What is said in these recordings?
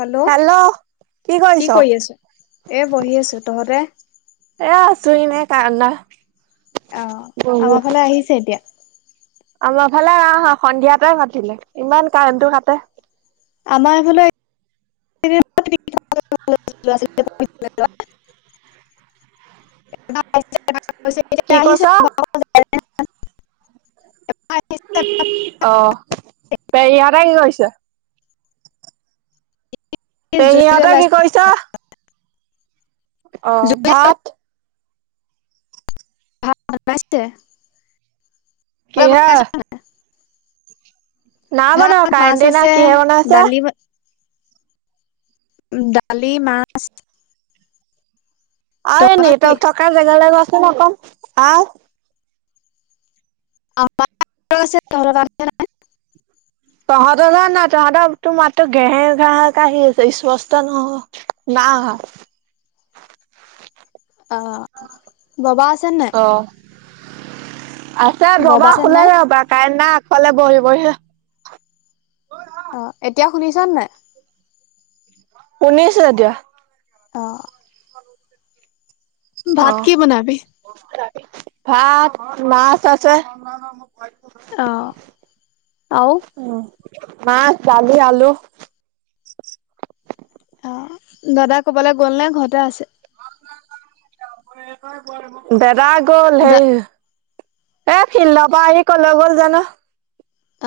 Hello. কি কৰি আছো, এ বহি আছো, তহঁতে? এ আছো এনে কাৰেণ্ট নাই। অ', আমাৰ ফালে আহিছে এতিয়া। আমাৰফালে অ', সন্ধিয়াতে কাটিলে ইমান কাৰেণ্টটো কাটে। আমাৰ এইফালো [unintelligible] [inaudible] কি কৈছ? [unintelligible] অ', পেহীহঁতে কি কৰিছে? জুই পেহীহঁতে কি জ্বলাইছে কৰিছে? অ', জুই ভাত? ভাত [unintelligible] তই কিহে বনাইছ নাই? নাই বনোৱা ভাত মাছ কাৰেণ্টে নাই আছে কিহে বনাইছে দালি ব দালি, মাছ আৰু এই তহঁতৰ কি? নেটৱৰ্ক থকা জেগালৈ যা চোন অকণ অ'। [unintelligible] তহঁতৰ তাত নাই তহঁতৰ-তোৰ মাততো ঘেঁহেৰ ঘাহেঁৰ কে আহি আছে স্পষ্ট নহয় না আহা অ', বাবা আছে নে নাই? অ আছে, ববা আছে নাই? শুলেই ৰ'বা, কাৰেন্ট নাই, আগফালে বহি বহি৷ অ', এতিয়া শুনিছানে নাই? শুনিছো এতিয়া। অ'। অ ভাত [unintelligible] কি বনাবি? ভাত, মাছ আছে৷ অ', আউ? উম মাছ, দালি, আলু৷ দাদা ক'বালৈ গ'ল নে ঘৰতে আছে? দেদা গ'ল দা হেই এ ফিল্ডৰ পৰা আহি ক'লৈ গ'ল জানো!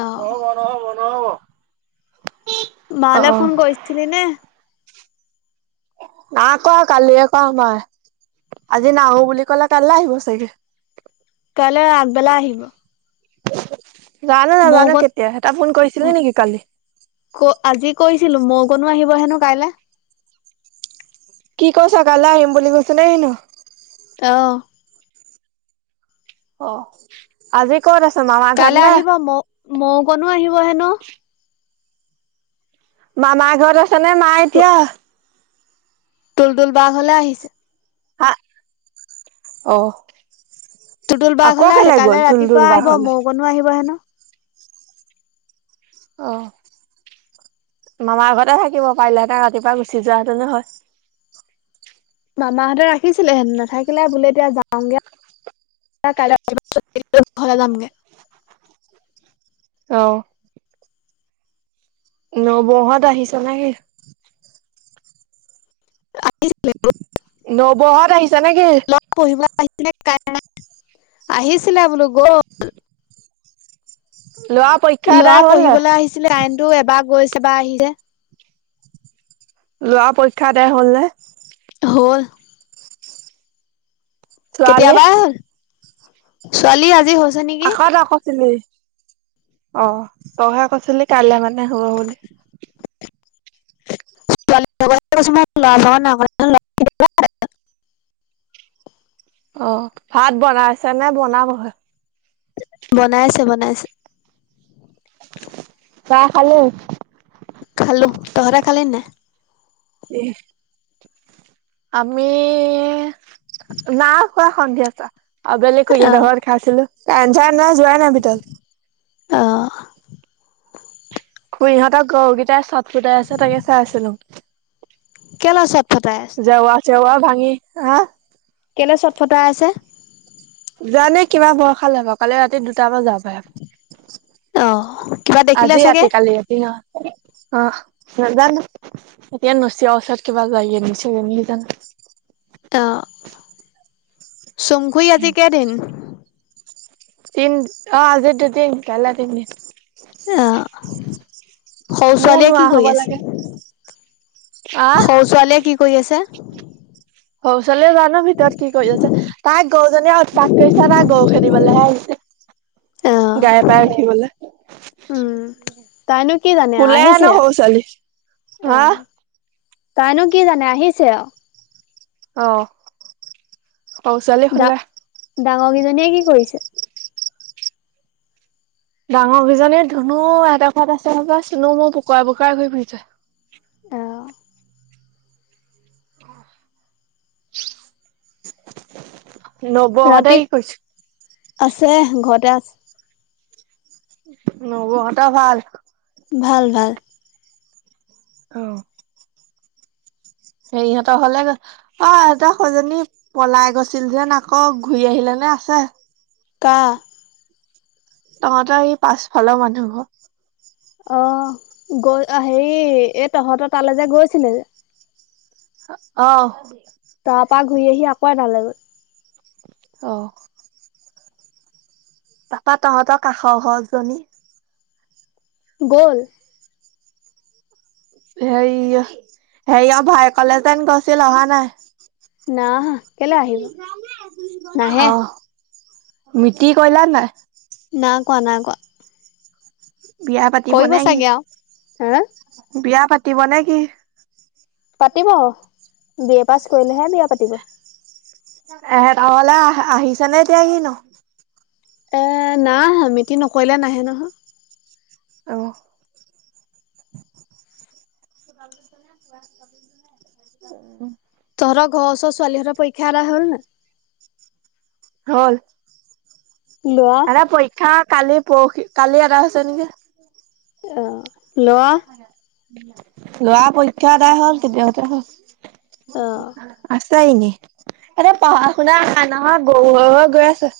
অ' নহ'ব, নহ'ব, নহ'ব৷ বালে ফোন কৰিছিলি নে? নাই কৱা। কালিয়ে কৱা মই৷ আজি নাহো বুলি ক'লে কাইলে আহিব চাগে৷ কাইলে আগবেলা আহিব৷ জানো! মৌ নাজানে অকণ কেতিয়া আহে, তই ফোন কৰিছিলি নেকি কালি? ছিলো। মৌকণো আহিব হেনো কাইলে৷ কি কৈছ কাইলে আহিম বুলি কৈছে নে কিনো? অ'। অ' আজি ক'ত আছ? মামা ঘত নে? মৌকণো আহিব হেনো। মামাৰ ঘৰত আছে নে মা এতিয়া? তুলতুল বা ঘৰলে আহিছে৷ আ, অ'৷ তুলতুল বা আকৌ ঘৰলে আহি, কেলে গ'ল কাইলে তুলতুল ৰাতিপুৱা বা আহিব, ঘৰলে মৌকণো আহিব হেনো। অ'। মামাৰ ঘৰতে থাকিব পাৰিলেহেতে, ৰাতিপুৱা গুচি যোৱা হেতেনো হয়৷ মামাহঁতে ৰাখিছিলে হেনো৷ নাথাকিলে, বোলে এতিয়া যাওঁগে আ। কাইলে [unintelligible] ঘৰলে যামগে৷ অ'। নবৌহঁত আহিছে নে কি? নবৌহঁত আহিছে নে কি? ল'ৰা [unintelligible] আহিছিলে বোলো গ'ল৷ ল'ৰা পৰীক্ষা ল'ৰা আদায় হ'ল নাই? পঢ়িবলৈ আহিছিলে, কাৰেন্টটো এবা গৈছে, এবা আহিছে৷ ল'ৰা পৰীক্ষা আদায় হ'ল নে? হ'ল৷ ছোৱালী কেতিয়াবাই হ'ল৷ ছোৱালীৰ আজি হৈ আকৌ তই কছিলি৷ অ' তইহে কৈছিলি কাইলে মানে হ'ব বুলি৷ ছোৱালী লগতহে গৈছো মই। ল'ৰা লগত নাই [unintelligible] অ' ভাত বনাইছে নে বনাবহে? বনাইছে, বনাইছে৷ চাহ খালি? খালোঁ৷ তহঁতে খালি নাই? কিহ? আমি, নাই খোৱা সন্ধিয়া চাহ৷ আবেলি অ খুৰীহঁত ঘৰত খাইছিলো৷ কাৰেণ্ট-চাৰেন্ট নাই যোৱাই নাই ভিতৰ। অ পুই। ইহঁত গৰুগিটাই চট ফটাই আছে তাকে চাই আছিলো। কেলে চট ফটাই আছে জেৱা চেৱা ভাঙি, আ। কেলে চট ফটাই আছে? খালে ন। কালি ৰাতি দুটা বজা পাই। অহ। আজি ৰাতি, কালি ৰাতি নহ, অ'। নাজানো। এতিয়া নচিৱ ওচত কিবা জাই আনিছে জনীৰ কাণে। অ'। চুম খুই আজি কেদিন? তিন, অ' আজি দুদিন। কাইলে তিনদিন। অ'। সও মোৰ ছোৱালীয়ে নোৱাৰা কি কৰি হ'ব আছে? লাগে আহ সও ছোৱালীয়ে কি কৰি আছে। হৌ ছোৱালীয়ে জানো ভিতৰত কি কই আছে। তাইক গজনীয়ে আও তাক কৈছা না গৰু খেদিবলৈহে অ আহিছে। গাই পাই উঠিবলে। শুলেই উম তাইনো কি জানে আৰু ন' আহিছে সৰু ছোৱালী অ হা? তাইনো কি জানে আহিছে অ, অ, সৰু ছোৱালী ডা শুলে। ডাঙৰ কেইজনীয়ে কি কৰিছে? ডাঙৰকজনীয়ে ধুনু আইতা ঘৰত আছে হবাই চুনু মুনু পোকৰা -পোকৰা ঘূৰি ফুৰিছে। অ [inaudible] নবৌ হতে ৰাতি কি কৰিছে? আছে ঘৰতে আছে। নবৌ হতৰ ভাল? ভাল-ভাল। অ', হেৰিহঁতৰ ঘৰলে গ'ল অ, এহতৰ সৰুজনী পলাই গৈছিল যেন আকৌ ঘূৰি আহিলে ন নে আছে? কা তহঁতৰ এই পাছফালৰ মানুহ ঘৰ। অ, গ' ল অ, হেৰি এই তহঁতৰ তালৈ যে গৈছিলে যে? অ, [unintelligible] তাৰপা ঘূৰি আহি আকৌ আনালেগৈ। অহ', তাপা তহঁতৰ কাষৰ ঘৰ জনী গ'ল হে হেই অ ভাই কলে যেন গৈছিল অহা নাই নাই আহা কেলে আহিব নাহে আহ মিতি কইলা নাই ক নাই কৰা বিয়া পাতিব নে কি আৰু হা বিয়া পাতিব নে কি পাতিব বি এ পাছ কৰিলেহে বিয়া পাতিব এহে ঘলে আহ আহিছ নে এতিয়া কি নো এ নাই অহা মিতি নকৰিলে নাহে নহয় আহ উম তৰ ঘৰৰ ওচৰ ছোৱালী হেত পৰীক্ষা এদাই হল ন হল লোৱা এনে পৰীক্ষা কালি পৰ খি কালি এদাই হৈছে নেকি আহ লৰা লৰা পৰীক্ষা আদাই হল কেতিয়াবাতে অ হল চাইনে এনে পঢ়া শুনা নাই নহয় গৰু হৈ হৈ গৈ আছ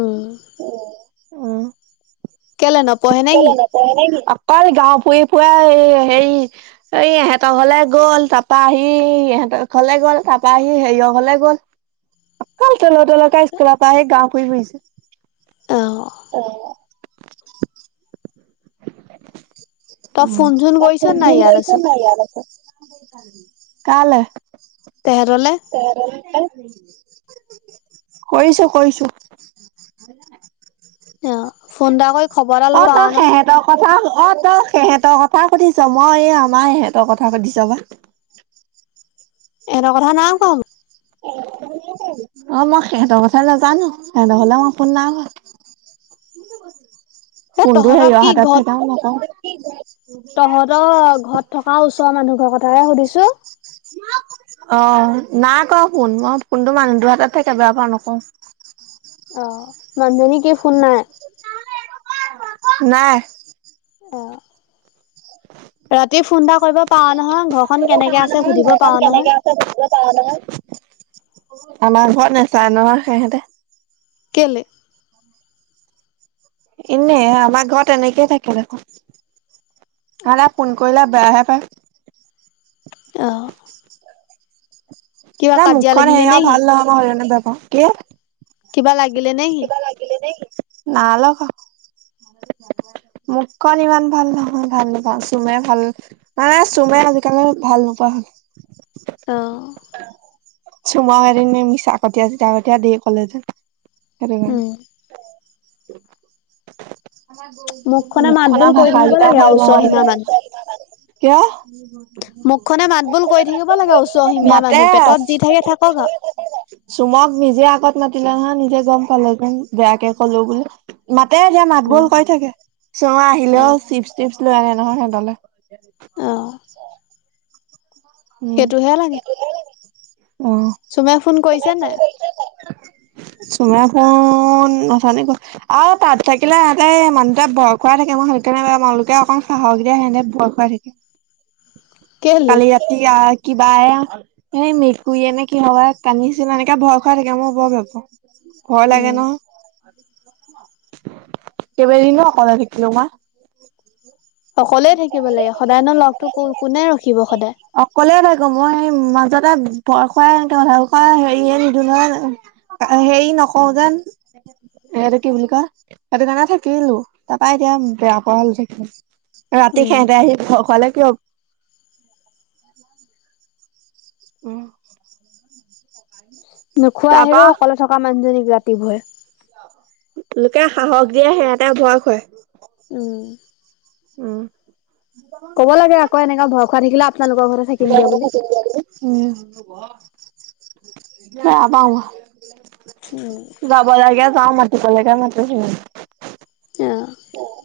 উম আহ কেলে নপঢ়ে কেলে নেকি নপহে নে কিনো অকল গাঁও ফুৰি ফুৰাই এই হেৰি এই ইহতৰ ঘৰলে গ'ল তাৰপৰা আহি ইহ তলে গ'ল তাৰপৰা আহি হেৰিয়ৰ ঘলে গ'ল অকল টলৌ টলৌ কে স্কুলৰ পৰা আহি গাওঁ ফুৰি ফুৰিছে অ অ'। [inaudible] [unintelligible] [inaudible] তই ফোন চোন কৰিছ নাই ইয়াত আছ তেহেতলে কৰিছো কৰিছো। অ' ফোন এটা কৰি খবৰ এটা ল'ব পাঅ নহ। ক অ তই সিহঁতৰ কথা সুধিছ মই এই আমাৰ সহঁতৰ কথা সুধিছ বা। [inaudible] এটা কথা না কম অ মই সিহঁতৰ কথা নাজানো সিহঁতৰ হলে মই ফোন নাই কৰা। মোক। এ কোনটো তহঁতক হেৰি কি অহাতত ঘৰত থকাও নকওঁ। তহঁতৰ ঘৰত থকা ওচৰৰ মানুহ ঘৰ কথাহে সুধিছো। [unintelligible] অ নাই ক ফোন মই কোনটো মানুহটোৰ হাতত থেবাৰ পৰাাৰ নকওঁ। অ মানজনীকে ফোন নাই। নাই। উম। ৰাতি ফোন এটা কৰিব পাৰ নহয় ঘৰখন কেনেকে আছে সুধিব পাৰ নহয়। আমাৰ ঘৰত নাচায় ন সহেঁতে কেলে? এনে আমাৰ ঘৰত এনেকেই থাকে দেখোন কাৰণ ফোন কৰিলে বেয়াহে। হা। আহ। নাই মুখখন নে সেও কি ভাল নহ'ব হণ বাপা কিবা লাগিলে নে কি কিবা লাগিলে নে নাই লগা। মোক খন ইমান ভাল নহয় ভাল নাপাওঁ চুমে ভাল মানে চুমে আজিকালি ভাল নোপোৱা হল। অ [unintelligible] চুমা এৰি ন মিছাকতি চ তাকতিয়া দ কলে যে সেইটো উম কাৰণে। [unintelligible] মুখখনে মাত বোল মুখখনৰ কৰি ভাষা থাকিব কেইটা লাগে আৰু ভাল ওচৰ নহয় সীমা মানুহ কিয়? মুখখনে মাত বোুল কৰি থাকিব লাগে ওচৰ সীমীয়া মাতে মানুহ পেটত যি থাকে থাকক আৰু। চুমক নিজে আগত মাতিলে নহয়। নিজে গম কালে যেন বেয়াকে ক'লো ব বুলি মাতে যাম। ভাত বুল উম কৈ থাকে চঙা আহিলেও চিপচ টিপছ লৈ আনে নহয় সিহতলে। অ [unintelligible] উম। সেইটোহে লাগে অ চুমে ফোন কৰিছে নে? [unintelligible] চুমে ফোন নচান আৰু তাত থাকিলে তহতে মানুহটোৱে ভয় খোৱাই থাকে ম নো এওঁলোকে অকণ সাহস দিয়া সেনে বয় খুৱাই থাকে। কেলে? বা কিবা এ স মেটকুুৰীয়ে নে কিহ কান্দিছিল এনেকে ভয় খুৱাই থাকে মই বৰ ভাব পাওঁ। ভয় লাগে উম ন। কেইবাদিনো অকলে থাকিলো মই। সকললে থাকিব লাগে সদায় ন লগতটো ক কোনে ৰখিব সদায়। অকলে থাকো মই স মাজত এ বয় খোৱালোকৰ হেৰি নিদো নহয়। হেৰি নকওঁ যেন। সহটো কি বুলি কয় সেইটো কাৰণে থাকিলো তাৰাপা এতিয়া বেয়া পৰা হলো থাকিলো। ৰাতি উম। খাইতে আহি খালে কি হ? উম। নোখোৱাই আহে তাৰপা ৰ অকলে থকা মানুহজনীক ৰাতি ভুৱৰে। লোকে সাহস দিয়ে সেৰাতে ভয় খোৱাই। উম। ক'ব লাগে আকৌ এনেকা ভয় খোৱা থাকিলে আপোনালোকৰ ঘৰতে থাকিমগে বুলি। উম ম আ পাওা উম। যাব লাগে যাওঁ মাতিবলেকে মাতিছিল। অ'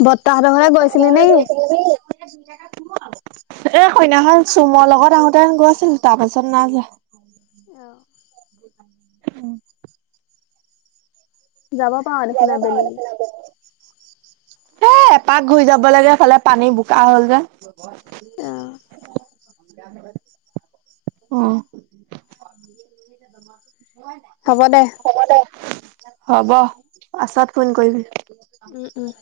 বৰ্তাহঁত ঘৰলে গৈছিলি নেকি? এ সেইদিনাখন চোম লগত আহোতে গৈছিলোঁ, তাৰ পাছত নাই যোৱা। যাব পাৰ দেখোন আবেলি। [inaudible] এ, এপাক ঘূৰি যাব লাগে ফালে পানী বোকা হ'ল যে। আহ। আহ। হ'ব দে। হ'ব দে, হ'ব। পাছত ফোন কৰিবি। উম, উম। [inaudible]